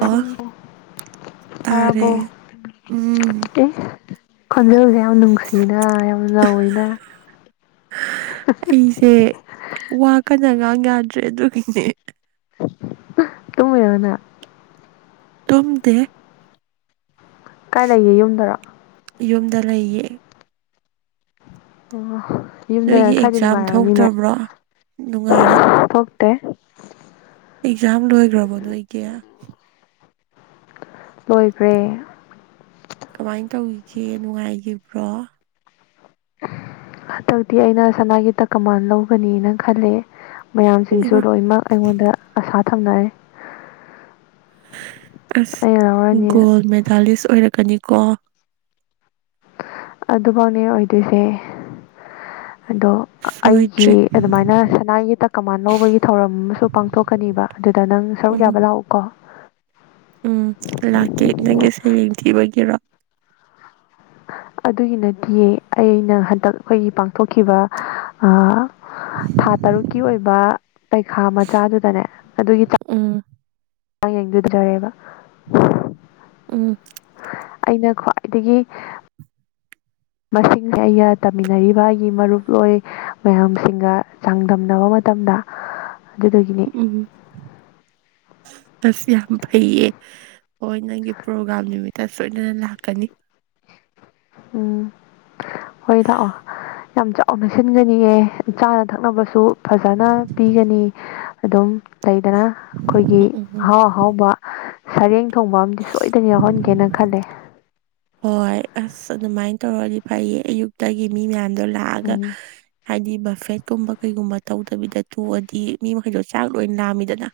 ꯑꯣ ꯇꯥꯔꯦ ꯇꯥꯔꯕꯣ ꯎꯝ ꯑꯦ ꯈꯣꯟꯖꯦꯜꯁꯦ ꯌꯥꯝ ꯅꯨꯡꯁꯤꯅ ꯌꯥꯝ ꯅꯧꯋꯤꯅ ꯑꯩꯁꯦ ꯋꯥ ꯀꯟꯅ ꯉꯥꯡ ꯌꯥꯗ꯭ꯔꯦ ꯑꯗꯨꯒꯤꯅꯦ ꯑꯩ ꯇꯨꯝꯃꯨꯏꯔ ꯅꯪ ꯇꯨꯝꯗꯦ ꯀꯥꯏ ꯂꯩꯒꯦ ꯌꯨꯝꯗꯔꯣ ꯌꯨꯝꯗ ꯂꯩꯌꯦ ꯑꯣ ꯅꯣꯏꯒꯤ ꯌꯨꯝꯗꯅ ꯈꯔꯗꯤ ꯑꯦꯛꯖꯥꯝ ꯅꯨꯡꯉꯥꯏꯔꯃꯅꯤꯅꯦ ꯊꯣꯛꯇꯕ꯭ꯔꯣ ꯅꯨꯡꯉꯥꯏꯔꯦ ꯊꯣꯛꯇꯦ ꯑꯦꯛꯖꯥꯝ ꯂꯣꯏꯒ꯭ꯔꯕꯣ ꯅꯣꯏꯗꯤ ꯂꯣꯏꯈ꯭ꯔꯦ ꯀꯃꯥꯏꯟ ꯇꯧꯒꯤꯒꯦ ꯅꯨꯡꯉꯥꯏꯒꯤꯕ꯭ꯔꯣ ꯍꯟꯇꯛꯇꯤ ꯑꯩꯅ ꯁꯅꯥꯒꯤ ꯇꯀꯃꯥꯟ ꯂꯧꯒꯅꯤꯅ ꯈꯜꯂꯦ ꯃꯌꯥꯝꯁꯤꯡꯁꯨ ꯏꯃꯥ ꯂꯣꯏꯃꯛ ꯑꯩꯉꯣꯟꯗ ꯑꯁꯥ ꯊꯝꯅꯔꯦ ꯑꯁ ꯑꯩꯅ ꯂꯧꯔꯅꯤꯅ ꯒꯣꯜ ꯃꯦꯗꯥꯂꯤꯁ ꯑꯣꯏꯔꯛꯀꯅꯤꯀꯣ ꯑꯗꯨꯃꯛꯅꯦ ꯑꯣꯏꯗꯣꯏꯁꯦ ꯑꯗꯣ ꯑꯩꯒꯤ ꯁꯣꯏꯗ꯭ꯔꯦ ꯑꯗꯨꯃꯥꯏꯅ ꯁꯅꯥꯒꯤ ꯇꯀꯃꯥꯟ ꯂꯧꯕꯒꯤ ꯊꯧꯔꯝ ꯑꯃꯁꯨ ꯄꯥꯡꯊꯣꯛꯀꯅꯤꯕ ꯑꯗꯨꯗ ꯅꯪ ꯁꯔꯨꯛ ꯎꯝ ꯌꯥꯕ ꯂꯥꯛꯎꯀꯣ ꯎꯝ ꯂꯥꯛꯀꯦ ꯅꯪꯒꯤ ꯁꯩꯔꯦꯡ ꯊꯤꯕꯒꯤꯔꯣ ꯑꯗꯨꯒꯤ ꯅꯠꯇꯤꯌꯦ ꯑꯩꯅ ꯍꯟꯇꯛ ꯈꯣꯏꯒꯤ ꯄꯥꯡꯊꯣꯛꯈꯤꯕ ꯑꯥ ꯊꯥ ꯇꯔꯨꯛꯀꯤ ꯑꯣꯏꯕ ꯄꯩꯈꯥ ꯃꯆꯥꯗꯨꯗꯅꯦ ꯑꯗꯨꯒꯤ ꯎꯝ [unintelligible] ꯎꯝ ꯑꯩꯅ ꯈ꯭ꯋꯥꯏꯗꯒꯤ ꯃꯁꯤꯡꯁꯦ ꯑꯩꯒ ꯇꯝꯃꯤꯟꯅꯔꯤꯕ ꯑꯩꯒꯤ ꯃꯔꯨꯞ ꯂꯣꯏ ꯃꯌꯥꯝꯁꯤꯡꯒ ꯆꯥꯡꯗꯝꯅꯕ ꯃꯇꯝꯗ ꯑꯗꯨꯗꯒꯤ ꯎꯝ ꯑꯁ ꯌꯥꯝ ꯐꯩꯌꯦ ꯍꯣꯏ ꯅꯪꯒꯤ ꯄ꯭ꯔꯣꯒ꯭ꯔꯥꯝ ꯅꯨꯃꯤꯠꯇ ꯁꯣꯏꯗꯅ ꯂꯥꯛꯀꯅꯤ ꯎꯝ ꯍꯣꯏ ꯂꯥꯛꯑꯣ ꯌꯥꯝ ꯆꯥꯎꯅ ꯁꯤꯟꯒꯅꯤꯑꯦ ꯆꯥꯅ ꯊꯛꯅꯕꯁꯨ ꯐꯖꯅ ꯄꯤꯒꯅꯤ ꯑꯗꯨꯝ ꯂꯩꯗꯅ ꯈꯣꯏꯒꯤ ꯎꯝ ꯎꯝ ꯑꯍꯥꯎ ꯑꯍꯥꯎꯕ ꯁꯔꯦꯡ ꯊꯣꯡꯕ ꯑꯃꯗꯤ ꯁꯣꯏꯗꯅ ꯌꯥꯎꯍꯟꯒꯦꯅ ꯈꯜꯂꯦ ꯍꯣꯏ ꯑꯁ ꯑꯗꯨꯃꯥꯏꯅ ꯇꯧꯔꯗꯤ ꯐꯩꯌꯦ ꯑꯌꯨꯛꯇꯒꯤ ꯃꯤ ꯃꯌꯥꯝꯗꯣ ꯂꯥꯛꯑꯒ ꯎꯝ ꯍꯥꯏꯗꯤ ꯕꯐꯦꯠꯀꯨꯝꯕ ꯀꯩꯒꯨꯝꯕ ꯇꯧꯗꯕꯤꯗ ꯇꯣꯛꯑꯗꯤ ꯃꯤ ꯃꯈꯩꯗꯣ ꯆꯥꯛ ꯂꯣꯏꯅ ꯂꯥꯝꯃꯤꯗꯅ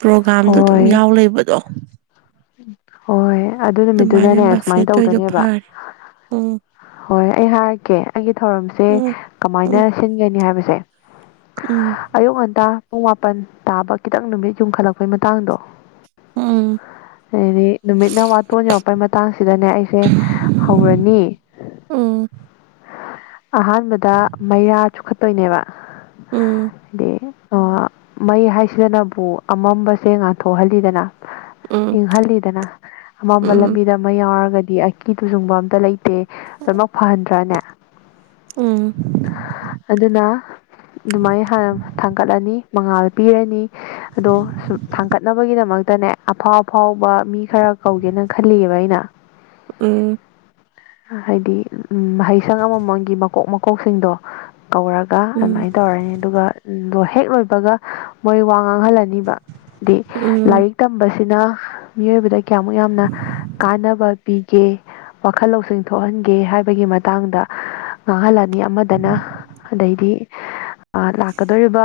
ꯄ꯭ꯔꯣꯒ꯭ꯔꯥꯝꯗꯣ ꯑꯗꯨꯝ ꯍꯣꯏ ꯌꯥꯎ ꯂꯩꯕꯗꯣ ꯍꯣꯏ ꯑꯗꯨ ꯑꯗꯨꯃꯥꯏꯅ ꯅꯨꯃꯤꯠꯇꯨꯗꯅꯦ ꯕꯐꯦꯠ ꯁꯨꯃꯥꯏꯅ ꯇꯧꯔꯤꯗꯣ ꯇꯧꯗꯣꯏꯅꯦꯕ ꯐꯔꯦ ꯎꯝ ꯍꯣꯏ ꯑꯩ ꯍꯥꯏꯔꯛꯀꯦ ꯑꯩꯒꯤ ꯊꯧꯔꯝꯁꯦ ꯎꯝ ꯀꯃꯥꯏꯅ ꯁꯤꯟꯒꯅꯤ ꯍꯥꯏꯕꯁꯦ ꯎꯝ ꯑꯌꯨꯛ ꯉꯟꯇꯥ ꯄꯨꯡ ꯃꯥꯄꯟ ꯇꯥꯕ ꯈꯤꯇꯪ ꯅꯨꯃꯤꯠ ꯌꯨꯡꯈꯠꯂꯛꯄꯩ ꯃꯇꯥꯡꯗꯣ ꯎꯝ ꯑꯗꯩꯩꯗꯤ ꯅꯨꯃꯤꯠꯅ ꯋꯥ ꯇꯣꯟ ꯌꯧꯔꯛꯄꯩ ꯃ ꯇꯥꯡꯁꯤꯗꯅꯦ ꯑꯩꯁꯦ ꯍꯧꯔꯅꯤ ꯎꯝ ꯑꯍꯥꯟꯕꯗ ꯃꯩꯔꯥ ꯆꯨꯈꯠꯇꯣꯏꯅꯦꯕ ꯎꯝ ꯎꯝ ꯍꯥꯏꯗꯤ ꯑ ꯃꯩ ꯍꯥꯏꯁꯤꯅꯕꯨ ꯑꯃꯝꯕꯁꯦ ꯉꯥꯟꯊꯣꯛꯍꯜꯂꯤꯗꯅ ꯎꯝ ꯏꯪꯍꯜꯂꯤꯗꯅ ꯎꯝ ꯎꯝ ꯑꯃꯝꯕ ꯎꯝ ꯂꯝꯕꯤꯗ ꯃꯩ ꯌꯥꯎꯔꯒꯗꯤ ꯑꯀꯤ ꯇꯨꯖꯨꯡꯕ ꯑꯝꯇ ꯂꯩꯇꯦ ꯂꯣꯏꯃꯛ ꯐꯍꯟꯗ꯭ꯔꯅꯦ ꯎꯝ ꯑꯗꯨꯅ ꯑꯗꯨꯃꯥꯏꯅ ꯍꯥꯟꯅ ꯊꯥꯡꯒꯠꯂꯅꯤ ꯃꯉꯥꯜ ꯄꯤꯔꯅꯤ ꯑꯗꯣ ꯁꯨꯝ ꯊꯥꯡꯒꯠꯅꯕꯒꯤꯗꯃꯛꯇꯅꯦ ꯑꯐꯥꯎ ꯑꯐꯥꯎꯕ ꯃꯤ ꯈꯔ ꯀꯧꯒꯦꯅ ꯈꯜꯂꯤꯌꯦꯕ ꯑꯩꯅ ꯎꯝ ꯍꯥꯏꯗꯤ ꯎꯝ ꯃꯍꯩꯁꯪ ꯑꯃꯃꯝꯒꯤ ꯃꯀꯣꯛ ꯃꯀꯣꯛꯁꯤꯡꯗꯣ ꯀꯧꯔꯒ ꯒ ꯎꯝ ꯑꯗꯨꯃꯥꯏꯅ ꯇꯧꯔꯅꯤ ꯑꯗꯨꯒ ꯗꯣ ꯍꯦꯛ ꯂꯣꯏꯕꯒ ꯃꯣꯏ ꯋꯥ ꯉꯥꯡꯍꯜꯂꯅꯤꯕ ꯗꯤ ꯎꯝ ꯂꯥꯏꯔꯤꯛ ꯇꯝꯕꯁꯤꯅ ꯃꯤꯑꯣꯏꯕꯗ ꯀꯌꯥꯃꯨꯛ ꯌꯥꯝꯅ ꯀꯥꯟꯅꯕ ꯄꯤꯒꯦ ꯈꯜ ꯂꯧꯁꯤꯡ ꯊꯣꯛꯍꯟꯒꯦ ꯍꯥꯏꯕꯒꯤ ꯃꯇꯥꯡꯗ ꯉꯥꯡꯍꯜꯂꯅꯤ ꯑꯃꯗꯅ ꯑꯗꯩꯗꯤ ꯑ ꯂꯥꯛꯀꯗꯣꯔꯤꯕ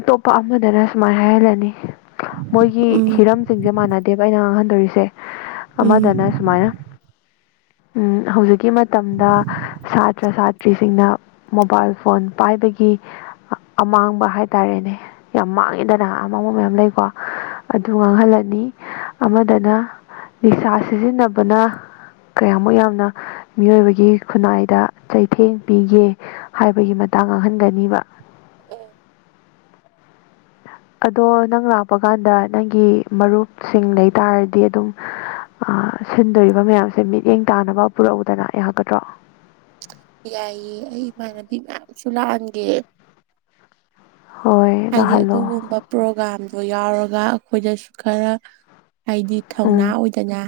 ꯑꯇꯣꯞꯄ ꯑꯃꯗꯅ ꯁꯨꯃꯥꯏ ꯍꯥꯏꯍꯜꯂꯅꯤ ꯃꯣꯏꯒꯤ ꯎꯝ ꯍꯤꯔꯝꯁꯤꯡꯁꯦ ꯃꯥꯟꯅꯗꯦꯕ ꯑꯩꯅ ꯉꯥꯡꯍꯟꯗꯣꯔꯤꯁꯦ ꯎꯝ ꯑꯃꯗꯅ ꯁꯨꯃꯥꯏꯅ ꯎꯝ ꯍꯧꯖꯤꯛꯀꯤ ꯃꯇꯝꯗ ꯁꯥꯇ꯭ꯔ ꯁꯥꯇ꯭ꯔꯤꯁꯤꯡꯅ ꯃꯣꯕꯥꯏꯜ ꯐꯣꯟ ꯄꯥꯏꯕꯒꯤ ꯑꯃꯥꯡꯕ ꯍꯥꯏꯇꯥꯔꯦꯅꯦ ꯌꯥꯝ ꯃꯥꯡꯉꯤꯗꯅ ꯑꯃꯥꯡꯕ ꯃꯌꯥꯝ ꯂꯩꯀꯣ ꯑꯗꯨ ꯉꯥꯡꯍꯜꯂꯅꯤ ꯑꯃꯗꯅ ꯅꯤꯁꯥ ꯁꯤꯖꯤꯟꯅꯕꯅ ꯀꯌꯥꯃꯨꯛ ꯌꯥꯝꯅ ꯃꯤꯑꯣꯏꯕꯒꯤ ꯈꯨꯟꯅꯥꯏꯗ ꯆꯩꯊꯦꯡ ꯄꯤꯒꯦ ꯍꯥꯏꯕꯒꯤ ꯃꯇꯥꯡ ꯉꯥꯡꯍꯟꯒꯅꯤꯕ ꯑꯗꯣ ꯅꯪ ꯂꯥꯛꯄ ꯀꯥꯟꯗ ꯅꯪꯒꯤ ꯃꯔꯨꯞꯁꯤꯡ ꯂꯩꯇꯥꯥꯔꯗꯤ ꯑꯗꯨꯝ ꯁꯤꯟꯗꯣꯔꯤꯕ ꯃꯌꯥꯝꯁꯦ ꯃꯤꯠꯌꯦꯡ ꯇꯥꯅꯕ ꯄꯨꯔꯛꯎꯗꯅ ꯌꯥꯒꯗ꯭ꯔꯣ ꯌꯥꯏꯌꯦ ꯑꯩ ꯏꯃꯥꯟꯅꯕꯤ ꯃꯌꯥꯝꯁꯨ ꯂꯥꯛꯑꯟꯒꯦ ꯍꯣꯏ ꯍꯥꯏꯗꯤ ꯂꯥꯛꯍꯜꯂꯣ ꯑꯗꯨꯒꯨꯝꯕ ꯄ꯭ꯔꯣꯒꯥꯝꯗꯣ ꯌꯥꯎꯔꯒ ꯑꯩꯈꯣꯏꯗꯁꯨ ꯈꯔ ꯍꯥꯏꯗꯤ ꯊꯧꯅꯥ ꯎꯝ ꯑꯣꯏ ꯍꯥꯏꯗꯅ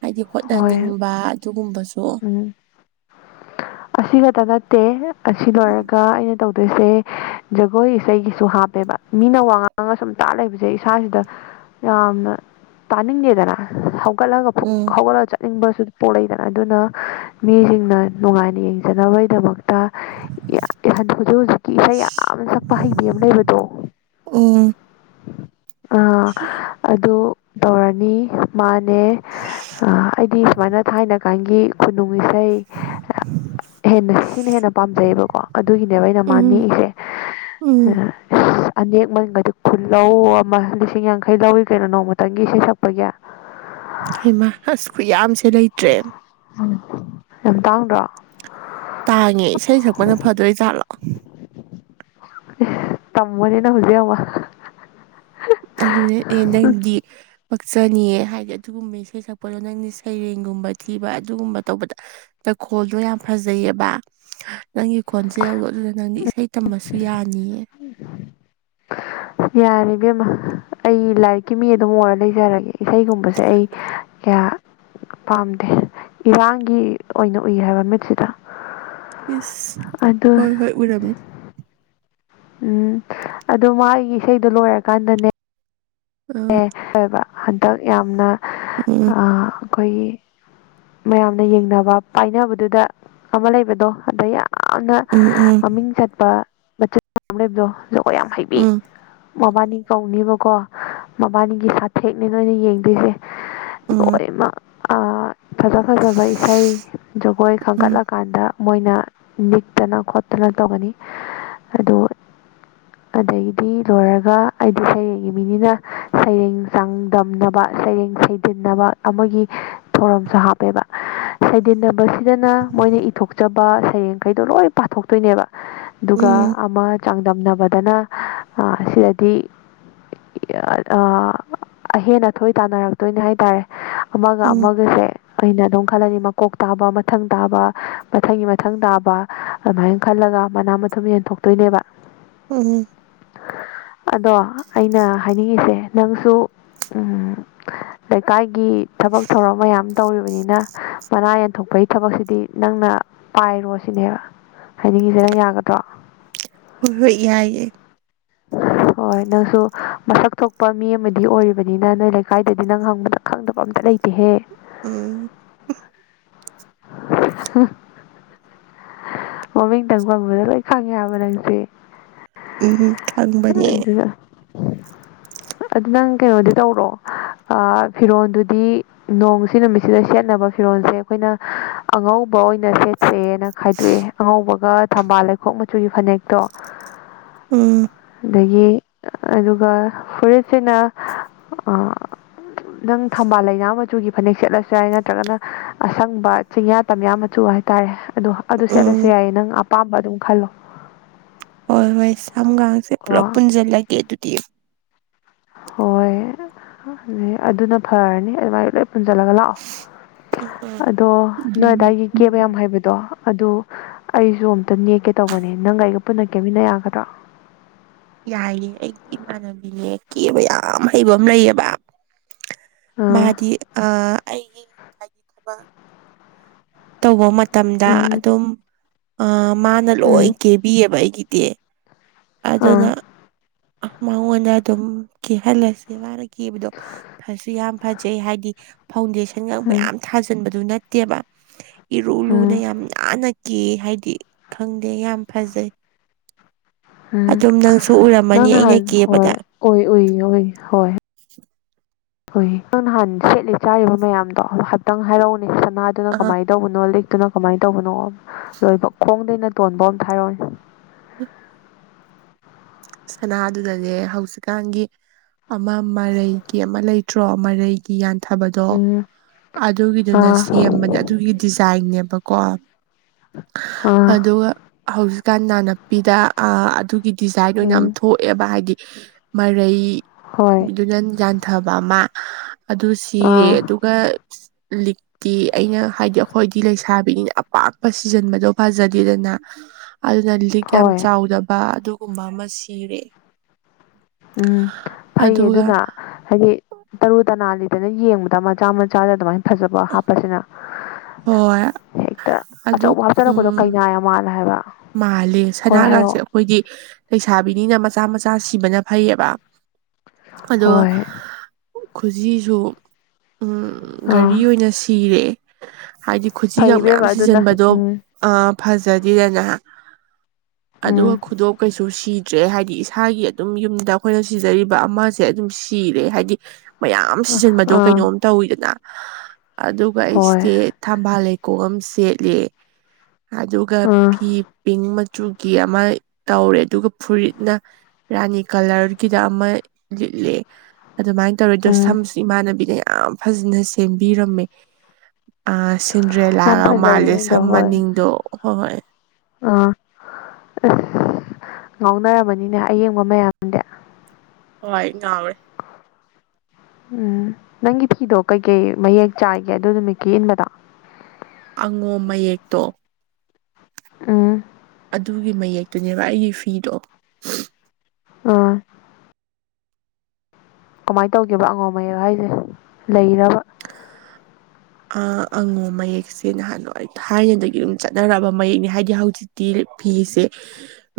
ꯍꯥꯏꯗꯤ ꯍꯣꯠꯅꯅꯤꯡꯕ ꯑꯗꯨꯒꯨꯝꯕꯁꯨ ꯎ ꯑꯁꯤ ꯈꯛꯇ ꯅꯠꯇꯦ ꯑꯁꯤ ꯂꯣꯏꯔꯒ ꯑꯩꯅ ꯇꯧꯗꯣꯏꯁꯦ ꯖꯒꯣꯏ ꯏꯁꯩꯒꯤꯁꯨ ꯍꯥꯞꯄꯦꯕ ꯃꯤꯅ ꯋꯥ ꯉꯥꯡꯉꯒ ꯁꯨꯝ ꯇꯥ ꯂꯩꯕꯁꯦ ꯏꯁꯥꯁꯤꯗ ꯌꯥꯝꯅ ꯇꯥꯅꯤꯡꯗꯦꯗꯅ ꯀꯠꯂꯒ ꯐꯨꯛ ꯎꯝ ꯍꯧꯒꯠꯂꯒ ꯆꯠꯅꯤꯡꯕꯁꯨ ꯄꯣꯛꯂꯛꯏꯗꯅ ꯑꯗꯨꯅ ꯃꯤꯁꯤꯡꯅ ꯅꯨꯡꯉꯥꯏꯅ ꯌꯦꯡꯖꯅꯕꯒꯤꯗꯃꯛꯇ ꯍꯧꯖꯤꯛ ꯍꯧꯖꯤꯛꯀꯤ ꯏꯁꯩ ꯌꯥꯝꯅ ꯁꯛꯄ ꯍꯩꯕꯤ ꯑꯃ ꯂꯩꯕꯗꯣ ꯎꯝ ꯑꯥ ꯑꯗꯨ ꯇꯧꯔꯅꯤ ꯃꯥꯅꯦ ꯑꯩꯗꯤ ꯁꯨꯃꯥꯏꯅ ꯊꯥꯏꯅ ꯀꯥꯟꯒꯤ ꯈꯨꯅꯨꯡ ꯏꯁꯩ ꯍꯦꯟꯅ ꯁꯤꯅ ꯍꯦꯟꯅ ꯄꯥꯝꯖꯩꯌꯦꯕꯀꯣ ꯑꯗꯨꯒꯤꯅꯦꯕ ꯑꯩꯅ ꯎꯝ ꯃꯥꯅꯤꯡꯦꯛꯏꯁꯦ ꯎꯝ ꯎ ꯑꯅꯦꯛ ꯃꯅꯤꯡꯒꯗꯤ ꯈꯨꯜꯂꯧ ꯑꯃ ꯂꯤꯁꯤꯡ ꯌꯥꯡꯈꯩ ꯂꯧꯏꯤ ꯀꯩꯅꯣ ꯅꯣꯡꯃꯇꯪꯒꯤ ꯏꯁꯩꯩ ꯁꯛꯄꯒꯤ ꯍꯩꯃꯁ ꯈꯨꯠꯌꯥꯝꯁꯦ ꯂꯩꯇ꯭ꯔꯦ ꯌꯥꯝ ꯇꯥꯡꯗ꯭ꯔꯣ ꯇꯥꯡꯉꯦ ꯏꯁꯩ ꯁꯛꯄꯅ ꯐꯗꯣꯏꯖꯥꯠꯂꯣ ꯇꯝꯃꯅꯤꯅ ꯍꯖꯤꯕ ꯑꯗꯨꯅꯦ ꯑꯦ ꯅꯪꯗꯤ ꯄꯛꯆꯅꯤꯌꯦ ꯍꯥꯏꯗꯤ ꯑꯗꯨꯒꯨꯝꯕ ꯏꯁꯩ ꯁꯛꯄꯗꯣ ꯅꯪꯅ ꯁꯩꯔꯦꯡꯒꯨꯝꯕ ꯊꯤꯕ ꯑꯗꯨꯒꯨꯝꯕ ꯇꯧꯕꯗ ꯇꯩꯈꯣꯜꯗꯣ ꯌꯥꯝ ꯐꯖꯩꯑꯕ ꯅꯪꯒꯤ ꯈꯣꯟꯁꯦ ꯌꯧꯗꯣ ꯑꯗꯨꯗ ꯅꯪꯗꯤ ꯏꯁꯩ ꯇꯝꯃꯁꯨ ꯌꯥꯅꯤꯌꯦ ꯌꯥꯔꯕꯦꯝꯃ ꯑꯩ ꯂꯥꯏꯔꯤꯛꯀꯤ ꯃꯤ ꯑꯗꯨꯝ ꯑꯣꯏꯔ ꯂꯩꯖꯔꯒꯦ ꯏꯁꯩꯒꯨꯝꯕꯁꯦ ꯑꯩ ꯀꯌꯥ ꯄꯥꯝꯗꯦ ꯏꯔꯥꯡꯒꯤ ꯑꯣꯏꯅ ꯎꯏ ꯍꯥꯏꯕ ꯃꯤꯠꯁꯤꯗ ꯌꯦꯁ ꯑꯗꯨ ꯍꯣꯏ ꯍꯣꯏ ꯎꯔꯝꯃꯦ ꯎꯝ ꯑꯗꯣ ꯃꯥꯒꯤ ꯏꯁꯩꯗꯣ ꯂꯣꯏꯔꯀꯥꯟꯗꯅꯦ ꯑ ꯑꯦꯣꯏꯕ ꯍꯟꯗꯛ ꯌꯥꯝꯅ ꯎꯝ ꯑꯩꯈꯣꯏꯒꯤ ꯃꯌꯥꯝꯅ ꯌꯦꯡꯅꯕ ꯄꯥꯏꯅꯕꯗꯨꯗ ꯑꯃ ꯂꯩꯕꯗꯣ ꯑꯗꯩ ꯌꯥꯝꯅ ꯎꯝ ꯎꯝ ꯃꯃꯤꯡ ꯆꯠꯄ ꯃꯆꯤꯟ ꯃ ꯑꯃ ꯂꯩꯕꯗꯣ ꯖꯒꯣꯏ ꯌꯥꯝ ꯍꯩꯕꯤ ꯎꯝ ꯃꯕꯥꯅꯤ ꯀꯧꯅꯤꯕꯀꯣ ꯃꯕꯥꯅꯤꯒꯤ ꯁꯥꯊꯦꯛꯅꯤ ꯅꯣꯏꯅ ꯌꯦꯡꯗꯣꯏꯁꯦ ꯎꯝ ꯑꯣꯏꯃ ꯑ ꯐꯖ ꯐꯖꯕ ꯏꯁꯩ ꯖꯒꯣꯏ ꯎꯝ ꯈꯟꯒꯠꯂꯀꯥꯟꯗ ꯃꯣꯏꯅ ꯅꯤꯛꯇꯅ ꯈꯣꯠꯇꯅ ꯇꯧꯒꯅꯤ ꯑꯗꯨ ꯑꯗꯒꯤꯗꯤ ꯂꯣꯏꯔꯒ ꯑꯩꯗꯤ ꯁꯩꯔꯦꯡꯒꯤ ꯃꯤꯅꯤꯅ ꯁꯩꯔꯦꯡ ꯆꯥꯡꯗꯝꯅꯕ ꯁꯩꯔꯦꯡ ꯁꯩꯗꯟꯅꯕ ꯑꯃꯒꯤ ꯊꯧꯔꯝꯁꯨ ꯍꯥꯞꯄꯦꯕ ꯁꯩꯗꯤꯟꯅꯕꯁꯤꯗꯅ ꯃꯣꯏꯅ ꯏꯊꯣꯛꯆꯕ ꯁꯩꯔꯦꯡꯈꯩꯗꯣ ꯂꯣꯏ ꯄꯥꯊꯣꯛꯇꯣꯏꯅꯦꯕ ꯑꯗꯨꯒ ꯎꯝ ꯑꯃ ꯆꯥꯡꯗꯝꯅꯕꯗꯅ ꯁꯤꯗꯗꯤ ꯍꯦꯟꯅ ꯊꯣꯏ ꯇꯥꯟꯅꯔꯛꯇꯣꯏꯅꯦ ꯍꯥꯏꯇꯥꯔꯦ ꯑꯃꯒ ꯎꯝ ꯑꯃꯒꯁꯦ ꯑꯩꯅ ꯑꯗꯨꯝ ꯈꯜꯂꯅꯤ ꯃꯀꯣꯛ ꯇꯥꯕ ꯃꯊꯪ ꯇꯥꯕ ꯃꯊꯪꯒꯤ ꯃꯊꯪ ꯇꯥꯕ ꯑꯗꯨꯃꯥꯏꯅ ꯈꯜꯂꯒ ꯃꯅꯥ ꯃꯊꯨꯝ ꯌꯦꯟꯊꯣꯛꯇꯣꯏꯅꯦꯕ ꯎꯝ ꯑꯗꯣ ꯑꯩꯅ ꯍꯥꯏꯅꯤꯡꯉꯤꯁꯦ ꯅꯪꯁꯨ ꯐ ꯂꯩꯀꯥꯏꯒꯤ ꯊꯕꯛ ꯊꯧꯔꯝ ꯃꯌꯥꯝ ꯇꯧꯔꯤꯕꯅꯤꯅ ꯃꯅꯥ ꯌꯦꯟꯊꯣꯛꯄꯒꯤ ꯊꯕꯛꯁꯤꯗꯤ ꯅꯪꯅ ꯄꯥꯏꯔꯣ ꯁꯤꯅꯦꯕ ꯍꯥꯏꯗꯤꯒꯤꯁꯦ ꯅꯪ ꯌꯥꯒꯗ꯭ꯔꯣ ꯍꯍꯣꯏ ꯌꯥꯥꯏ ꯍꯣꯏ ꯅꯪꯁꯨ ꯃꯁꯛ ꯊꯣꯛꯄ ꯃꯤ ꯑꯃꯗꯤ ꯑꯣꯏꯔꯤꯕꯅꯤꯅ ꯅꯣꯏ ꯂꯩꯀꯥꯏꯗꯗꯤ ꯅꯪ ꯍꯪꯕꯗ ꯈꯪꯗꯕ ꯑꯝꯇ ꯂꯩꯇꯦꯍꯦ ꯑꯝ [unintelligible] ꯃꯃꯤꯡꯇꯪ ꯄꯪꯕꯗ ꯂꯣꯏ ꯈꯪꯉꯦ ꯍꯥꯏꯕ ꯅꯪꯁꯦ ꯎꯝ ꯈꯥꯟ ꯑꯗꯨ ꯑꯗꯨ ꯅꯪ ꯀꯩꯅꯣꯗꯤ ꯇꯧꯔꯣ ꯐꯤꯔꯣꯜꯗꯨꯗꯤ ꯅꯣꯡꯁꯤ ꯅꯨꯃꯤꯠꯁꯤꯗ ꯁꯦꯠꯅꯕ ꯐꯤꯔꯣꯜꯁꯦ ꯑꯩꯈꯣꯏꯅ ꯑꯉꯧꯕ ꯑꯣꯏꯅ ꯁꯦꯠꯁꯦꯅ ꯈꯥꯏꯗꯣꯛꯑꯦ ꯑꯉꯧꯕꯒ ꯊꯝꯕꯥꯜ ꯂꯩꯈꯣꯛ ꯃꯆꯨꯒꯤ ꯐꯅꯦꯛꯇꯣ ꯎꯝ ꯑꯗꯒꯤ ꯑꯗꯨꯒ ꯐꯨꯔꯤꯁꯁꯤꯅ ꯅꯪ ꯊꯝꯕꯥꯜ ꯂꯩꯅꯥ ꯃꯆꯨꯒꯤ ꯐꯅꯦꯛ ꯁꯦꯠꯂꯁꯨ ꯌꯥꯏ ꯅꯠꯇ꯭ꯔꯒꯅ ꯑꯁꯪꯕ ꯆꯤꯡꯌꯥ ꯇꯝꯌꯥ ꯃꯆꯨ ꯍꯥꯏꯇꯥꯔꯦ ꯑꯗꯣ ꯑꯗꯨ ꯁꯦꯠꯂꯁꯨ ꯎꯝ ꯌꯥꯏꯌꯦ ꯅꯪ ꯑꯄꯥꯝꯕ ꯑꯗꯨꯝ ꯈꯜꯂꯣ ꯍꯣꯏ ꯍꯣꯏ ꯁꯝꯒꯥꯡꯁꯦ ꯀꯣ ꯄꯨꯂꯞ ꯄꯨꯟꯁꯤꯜꯂꯒꯦ ꯑꯗꯨꯗꯤ ꯍꯣꯏ ꯑꯗꯨ ꯑꯗꯨꯅ ꯐꯔꯅꯤ ꯑꯗꯨꯃꯥꯏꯅ ꯂꯣꯏ ꯄꯨꯟꯖꯜꯂꯒ ꯂꯥꯛꯑꯣ ꯑꯗꯣ ꯅꯣꯏꯗꯥꯏꯒꯤ ꯀꯦꯕ ꯌꯥꯝ ꯍꯩꯕꯗꯣ ꯑꯗꯨ ꯑꯩꯁꯨ ꯑꯝꯇ ꯅꯦꯛꯀꯦ ꯇꯧꯕꯅꯦ ꯅꯪ ꯑꯩꯒ ꯄꯨꯟꯅ ꯀꯦꯃꯤꯟꯅ ꯌꯥꯒꯗ꯭ꯔꯣ ꯌꯥꯏꯌꯦ ꯑꯩꯒꯤ ꯏꯃꯥꯟꯅꯕꯤꯅꯦ ꯀꯦꯕ ꯌꯥꯝ ꯍꯩꯕ ꯑꯃ ꯂꯩꯑꯕ ꯑꯥ ꯃꯥꯗꯤ ꯑ ꯑꯩꯒꯤ ꯍꯥꯏꯗꯤ ꯊꯕꯛ ꯇꯧꯕ ꯃꯇꯝꯗ ꯎꯝ ꯑꯗꯨꯝ ꯃꯥꯅ ꯎꯝ ꯂꯣꯏ ꯀꯦꯕꯤꯑꯕ ꯑꯩꯒꯤꯗꯤ ꯑꯗꯨꯅ ꯑꯥ ꯃꯉꯣꯟꯗ ꯑꯗꯨꯝ ꯀꯦꯍꯜꯂꯁꯦ ꯃꯥꯅ ꯀꯦꯕꯗꯣ ꯐꯁꯨ ꯌꯥꯝ ꯐꯖꯩ ꯍꯥꯏꯗꯤ ꯐꯥꯎꯟꯗꯦꯁꯟꯒ ꯎꯝ ꯃꯌꯥꯝ ꯊꯥꯖꯤꯟꯕꯗꯨ ꯅꯠꯇꯦꯕ ꯏꯔꯨ ꯂꯨꯅ ꯎꯝ ꯌꯥꯝ ꯅꯥꯟꯅ ꯀ ꯍꯥꯏꯗꯤ ꯈꯪꯗꯦ ꯌꯥꯝ ꯐꯖꯩ ꯎꯝ ꯑꯗꯨꯝ ꯅꯪꯁꯨ ꯎꯔꯝꯃꯅꯤ ꯑꯩꯅ ꯅꯪꯍꯥꯟ ꯍꯣꯏ ꯀꯦꯕꯗ ꯎꯏ ꯎꯏ ꯎꯏ ꯍꯣꯏ ꯍꯨꯏ ꯅꯪ ꯅꯍꯥꯟ ꯁꯦꯠꯂꯤ ꯆꯥꯔꯤꯕ ꯃꯌꯥꯝꯗꯣ ꯍꯥꯏꯇꯪ ꯍꯥꯏꯔꯛꯎꯅꯦ ꯁꯅꯥꯗꯨꯅ ꯑ ꯀꯃꯥꯏꯅꯧ ꯇꯧꯕꯅꯣ ꯂꯤꯛꯇꯨꯅ ꯀꯃꯥꯏꯅ ꯇꯧꯕꯅꯣ ꯂꯣꯏꯕ ꯈꯣꯡꯗꯩꯅ ꯇꯣꯟꯕ ꯑꯃ ꯊ ꯍꯥꯏꯔꯛꯏ ꯎ ꯁꯅꯥꯗꯨꯗꯅꯦ ꯍꯧꯖꯤꯛꯀꯥꯟꯒꯤ ꯑꯃ ꯃꯔꯩꯒꯤ ꯑꯃ ꯂꯩꯇ꯭ꯔꯣ ꯃꯔꯩ ꯌꯥꯟꯊꯕꯗꯣ ꯎꯝ ꯑꯗꯨꯒꯤꯗꯨꯅ ꯑꯥ ꯁꯦꯝꯕꯅꯦ ꯑꯗꯨꯒꯤ ꯗꯤꯖꯥꯏꯟꯅꯦꯕꯀꯣ ꯑꯥ ꯑꯗꯨꯒ ꯍꯧꯖꯤꯛꯀꯥꯟ ꯅꯥꯟꯅꯄꯤꯗ ꯑꯗꯨꯒꯤ ꯗꯤꯖꯥꯏꯟ ꯑꯣꯏꯅ ꯌꯥꯝ ꯎꯝ ꯊꯣꯛꯑꯦꯕ ꯍꯥꯏꯗꯤ ꯍꯣꯏ ꯃꯔꯩꯗꯨꯅ ꯌꯥꯟꯊꯕ ꯑꯃ ꯑꯗꯨ ꯁꯤꯔꯦ ꯑꯥ ꯑꯗꯨꯒ ꯂꯤ ꯀꯤ ꯑꯩꯅ ꯍꯥꯏꯗꯤ ꯑꯩꯈꯣꯏꯗꯤ ꯂꯩꯁꯥꯕꯤꯅꯤꯅ ꯑꯄꯥꯛ ꯄꯄ ꯁꯤꯖꯟꯕꯗꯣ ꯐꯖꯗꯦꯗꯅ ꯑꯗꯨꯅ ꯂꯤꯛ ꯌꯥꯝ ꯍꯣꯏ ꯆꯥꯎꯗꯕ ꯑꯗꯨ ꯒꯨꯝꯕ ꯑꯃ ꯁꯤꯔꯦ ꯎꯝ ꯐꯩ ꯑꯗꯨꯒ ꯑꯗꯨꯅ ꯍꯥꯏꯗꯤ ꯇꯔꯨ ꯇꯅꯥꯜꯂꯤꯗꯅ ꯌꯦꯡꯕꯗ ꯃꯆꯥ ꯃꯆꯥꯗ ꯑꯗꯨꯃꯥꯏꯅ ꯐꯖꯕ ꯍꯥꯞꯄꯁꯤꯅ ꯍꯣꯏ ꯍꯦꯛꯇ ꯑꯗꯨ ꯑꯆꯧꯕ ꯍꯥꯞꯆꯜꯔꯛꯄꯗꯣ ꯎꯝ ꯀꯩꯅꯥ ꯃꯥꯜꯂꯦ ꯍꯥꯏꯕ ꯃꯥꯜꯂꯦ ꯍꯣꯏ ꯁꯅꯥꯒꯁꯦ ꯍꯥꯏꯔꯛꯑꯣ ꯑꯩꯈꯣꯏꯗꯤ ꯂꯩꯁꯥꯕꯤꯅꯤꯅ ꯃꯆꯥ ꯃꯆꯥ ꯁꯤꯕꯅ ꯐꯩꯌꯦꯕ ꯑꯗꯨꯒ ꯍꯣꯏ ꯈꯨꯖꯤꯁꯨ ꯎꯝ ꯘꯔꯤ ꯑꯥ ꯑꯣꯏꯅ ꯁꯤꯔꯦ ꯍꯥꯏꯗꯤ ꯈꯨꯁꯤꯈ ꯐꯩ ꯃꯌꯥꯝ ꯏꯕꯦꯝꯃ ꯑꯗꯨꯅ ꯁꯤꯖꯟꯕꯗꯣ ꯎꯝ ꯑ ꯐꯖꯗꯦꯗꯅ ꯑꯗꯨꯒ ꯎꯝ ꯈꯨꯗꯣꯞ ꯀꯩꯁꯨ ꯁꯤꯔꯤ ꯠꯇ꯭ꯔꯦ ꯍꯥꯏꯗꯤ ꯏꯁꯥꯒꯤ ꯑꯗꯨꯝ ꯌꯨꯝꯗ ꯑꯩꯈꯣꯏꯅ ꯁꯤꯖꯔꯤꯕ ꯑꯃꯁꯦ ꯑꯗꯨꯝ ꯁꯤꯔꯦ ꯍꯥꯏꯗꯤ ꯃꯌꯥꯝ ꯑꯃ ꯁꯤꯖꯟꯕꯗꯣ ꯑꯥ ꯀꯩꯅꯣꯝ ꯇꯧꯋꯤꯗꯅ ꯑꯗꯨꯒ ꯍꯣꯏ ꯑꯩꯁꯤꯗꯤꯦ ꯊꯝꯕꯥꯜ ꯂꯩꯀꯣꯛ ꯑꯃ ꯁꯦꯠꯂꯦ ꯑꯗꯨꯒ ꯑꯥ ꯐꯤ ꯄꯤꯡ ꯃꯆꯨꯒꯤ ꯑꯃ ꯇꯧꯔꯦ ꯑꯗꯨꯒ ꯐꯨꯔꯤꯠꯅ ꯔꯥꯅꯤ ꯀꯂꯔꯒꯤꯗ ꯑꯃ ꯂꯤꯠꯂꯦ ꯑꯗꯨꯃꯥꯏꯅ ꯇꯧꯔꯗꯣ ꯎꯝ ꯁꯝꯁꯨ ꯏꯃꯥꯟꯅꯕꯤꯅ ꯌꯥꯝ ꯐꯖꯅ ꯁꯦꯝꯕꯤꯔꯝꯃꯦ ꯑ ꯌꯥꯝ ꯁꯤꯟꯗ꯭ꯔꯦꯂꯥꯒ ꯐꯖꯩꯌꯦ ꯃꯥꯜꯂꯦ ꯅꯪꯗꯣ ꯁꯝ ꯍꯣꯏ ꯃꯅꯤꯡꯗꯣ ꯍꯣꯏ ꯍꯣꯏ ꯑꯥ ꯉꯥꯎꯅꯔꯕꯅꯤꯅꯦ ꯑꯌꯦꯡꯕ ꯃꯌꯥꯝ ꯑꯗ ꯍ ꯏ ꯉꯦ ꯎꯝ ꯅꯪꯒꯤ ꯐꯤꯗꯣ ꯀꯩꯀꯩ ꯃꯌꯦꯛ ꯆꯥꯏꯒꯦ ꯑꯗꯨ ꯅꯨꯃꯤꯠꯀꯤ ꯏꯟꯕꯗ ꯑꯉꯣꯝ ꯃꯌꯦꯛꯇꯣ ꯑ ꯑꯗꯨꯒꯤ ꯃꯌꯦꯛꯇꯨꯅꯦꯕ ꯑꯩꯒꯤ ꯐꯤꯗꯣ ꯑꯥ ꯀꯃꯥꯏꯅ ꯇꯧꯒꯦꯕ ꯑꯉꯝ ꯃꯌꯦꯛ ꯍꯥꯏꯁꯦ ꯂꯩꯔꯕ ꯑ ꯑꯉꯣ ꯃꯌꯦꯛꯁꯦ ꯅꯍꯥꯟꯋꯥꯏ ꯊꯥꯏꯅꯗꯒꯤ ꯑꯗꯨꯝ ꯆꯠꯅꯔꯛꯑꯕ ꯃꯌꯦꯛꯅꯦ ꯍꯥꯏꯗꯤ ꯍꯧꯖꯤꯛꯇꯤ ꯇꯤ ꯐꯤꯁꯦ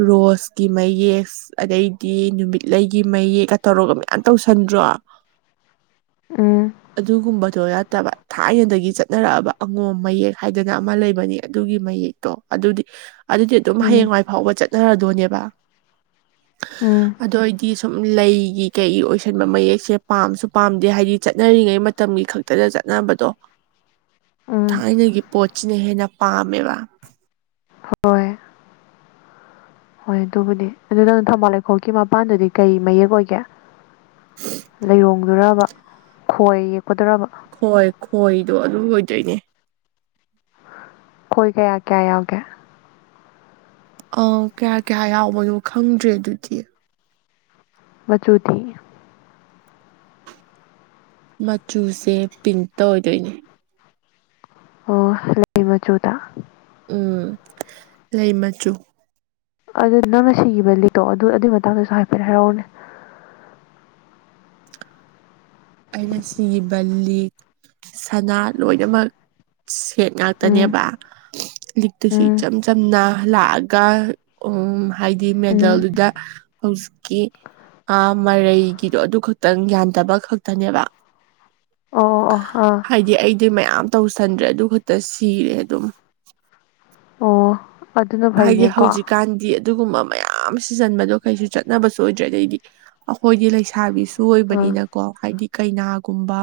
ꯔꯣꯁꯀꯤ ꯃꯌꯦꯛ ꯑꯗꯩꯗꯤ ꯅꯨꯃꯤꯠꯂꯒꯤ ꯃꯌꯦꯛꯀ ꯇꯧꯔꯒ ꯃꯌꯥꯝ ꯇꯧꯁꯟꯗ꯭ꯔꯣ ꯎ ꯑꯗꯨꯒꯨꯝꯕꯗꯣ ꯌꯥꯗꯕ ꯊꯥꯏꯅꯗꯒꯤ ꯆꯠꯅꯔꯛꯑꯕ ꯑꯉꯣꯝ ꯃꯌꯦꯛ ꯍꯥꯏꯗꯅ ꯑꯃ ꯂꯩꯕꯅꯤ ꯑꯗꯨꯒꯤ ꯃꯌꯦꯛ ꯣ ꯑꯗꯨꯗꯤ ꯑꯗꯨꯗꯤ ꯑꯗꯨꯝ ꯎꯝ ꯍꯌꯦꯡꯋꯥꯏ ꯐꯥꯎꯕ ꯆꯠꯅꯔꯗꯣꯏꯅꯦꯕ ꯎꯝ ꯑꯗꯨꯗ ꯑꯣꯏꯗꯤ ꯁꯨꯝ ꯂꯩꯒꯤ ꯀꯩꯒꯤ ꯑꯣꯏꯁꯟꯕ ꯃꯌꯦꯛꯁꯦ ꯄꯥꯝꯁꯨ ꯄꯥꯝꯗꯦ ꯍꯥꯏꯗꯤ ꯆꯠꯅꯔꯤꯉꯩ ꯃꯇꯝꯒꯤ ꯈꯛꯇꯗ ꯆꯠꯅꯕꯗꯣ ꯎꯝ ꯊꯥꯏꯅꯒꯤ ꯄꯣꯠꯁꯤꯅ ꯍꯦꯟꯅ ꯄꯄꯥꯝꯕ ꯍꯣꯏ ꯍꯣꯏ ꯑꯗꯨꯕꯨꯗꯤ ꯑꯗꯨ ꯅꯪ ꯊꯧꯕꯥꯜ ꯂꯩꯈꯣꯛꯀꯤ ꯃꯄꯥꯟꯗꯨꯗꯤ ꯀꯩ ꯃꯌꯦꯛ ꯑꯣꯏꯒꯦ ꯂꯩꯔꯣꯡꯗꯣꯔꯕ ꯈꯣꯏ ꯌꯦꯛꯀꯗꯣꯔꯕ ꯈꯣꯏ ꯈꯣꯏꯗꯣ ꯑꯗꯨ ꯑꯣꯏꯣꯏꯗꯣꯏꯅꯦ ꯀꯣꯏ ꯀꯌꯥ ꯀꯌꯥ ꯌꯥꯎꯒꯦ ꯑ ꯀꯌꯥ ꯀꯌꯥ ꯌꯥꯎꯕꯅꯣ ꯈꯪꯗ꯭ꯔꯦ ꯑꯗꯨꯗꯤ ꯃꯆꯨꯗꯤ ꯃꯆꯨꯁꯦ ꯄꯤꯡꯇ ꯑꯣꯏꯗꯣꯏꯅꯦ ꯑꯣ ꯂꯩ ꯃꯆꯨꯗ ꯎꯝ ꯂꯩ ꯃꯆꯨ ꯑꯗꯨ ꯅꯪꯅ ꯁꯤꯈꯤꯕ ꯂꯤꯠꯇꯣ ꯑꯗꯨ ꯑꯗꯨꯒꯤ ꯃꯇꯥꯡꯗꯁꯨ ꯍꯥꯏꯐꯦꯠ ꯍꯥꯏꯔꯛꯎꯅꯦ ꯑꯩꯅ ꯁꯤꯈꯤꯕ ꯂꯤ ꯁꯅꯥ ꯂꯣꯏꯅꯃꯛ ꯁꯦꯠ ꯎꯝ ꯉꯥꯛꯇꯅꯦꯕ ꯂꯤꯛꯇꯨꯁꯨ ꯎꯝ ꯏꯆꯝ ꯆꯝꯅ ꯂꯥꯛꯑꯒ ꯎꯝ ꯍꯥꯏꯗꯤ ꯎꯝ ꯃꯦꯗꯜꯗꯨꯗ ꯍꯧꯖꯤꯛꯀꯤ ꯃꯔꯩꯒꯤꯗꯣ ꯑꯗꯨ ꯈꯛꯇꯪ ꯌꯥꯟꯗꯕ ꯈ ꯟꯕ ꯑꯣ ꯑꯣ ꯑꯥ ꯍꯥꯏꯗꯤ ꯑꯩꯗꯤ ꯃꯌꯥꯝ ꯇꯧꯁꯟꯗ꯭ꯔꯦ ꯑꯗꯨ ꯈꯛꯇ ꯁꯤꯔꯦ ꯑꯗꯨꯝ ꯑꯣ ꯑꯗꯨꯅ ꯍꯥꯏꯗꯤ ꯐꯩꯅꯦꯀꯣ ꯑꯥ ꯍꯧꯖꯤꯛꯀꯥꯟꯗꯤ ꯑꯗꯨꯒꯨꯝꯕ ꯃꯌꯥꯝ ꯁꯤꯖꯟꯕꯗꯣ ꯀꯩꯁꯨ ꯆꯠꯅꯕꯁꯨ ꯑꯣꯏꯗ꯭ꯔꯦ ꯑꯗꯩꯗꯤ ꯑꯩꯈꯣꯏꯒꯤ ꯂꯩꯁꯥꯕꯤꯁꯨ ꯁ ꯍꯣꯏ ꯑꯣꯏꯕꯅꯤꯅꯀꯣ ꯍꯥꯏꯗꯤ ꯀꯩꯅꯥꯒꯨꯝꯕ